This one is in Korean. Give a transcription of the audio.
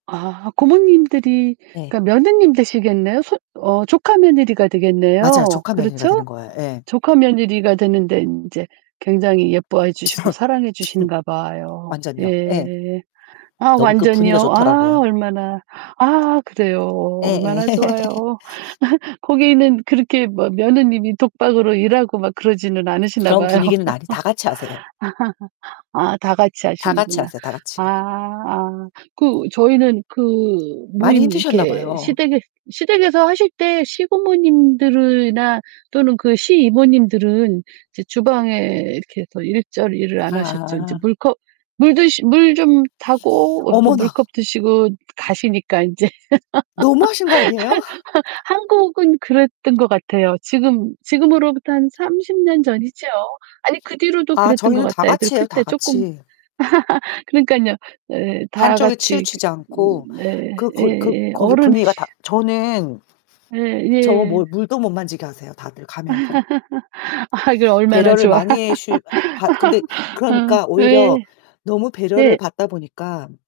아 고모님들이 네. 그러니까 며느님 되시겠네요? 손 어 조카 며느리가 맞아요. 되겠네요. 조카 며느리가 되는 그렇죠? 거예요. 예. 조카 며느리가 되는데 인제 굉장히 예뻐해 주시고 사랑해 주시는가 봐요. 완전요. 예. 예. 아 너무 그 완전히요. 분위기가 아 좋더라고요. 얼마나 아 그래요. 예예. 얼마나 좋아요. 거기는 그렇게 뭐 며느님이 독박으로 일하고 막 그러지는 않으시나 그런 봐요. 분위기는 아니 다 같이 하세요. 아 다 같이 다 같이 하시는구나. 하세요 다 같이. 아아. 그 저희는 그 많이 모임 힘드셨나 이렇게 봐요. 시댁에 시댁에서 하실 때 시부모님들이나 또는 그 시이모님들은 이제 주방에 이렇게 해서 일절 일을 안 하셨죠. 이제 아아. 물컵 물 드시 물 좀 타고 어 그 어머나. 물컵 드시고 가시니까 인제. 너무 하신 거 아니에요? 한 한 한국은 그랬던 것 같아요. 지금 지금으로부터 한 30 년 전이죠? 아니 그 뒤로도 아 그랬던 것 저희는 다 같아요. 애들 같이 클 해요 다 때 쪼끔 같이. 그러니깐요. 네 다 한쪽에 같이 치우치지 않고 네 그 거 그 예예. 거기 분위기가 어른이시 다 저는 바 예 저 예. 뭐 물도 못 만지게 하세요 다들 가면은. 아 이게 얼마나 배려를 좋아. 많이 해 주 받 근데 아 그러니까 오히려 네. 너무 배려를 예. 받다 보니까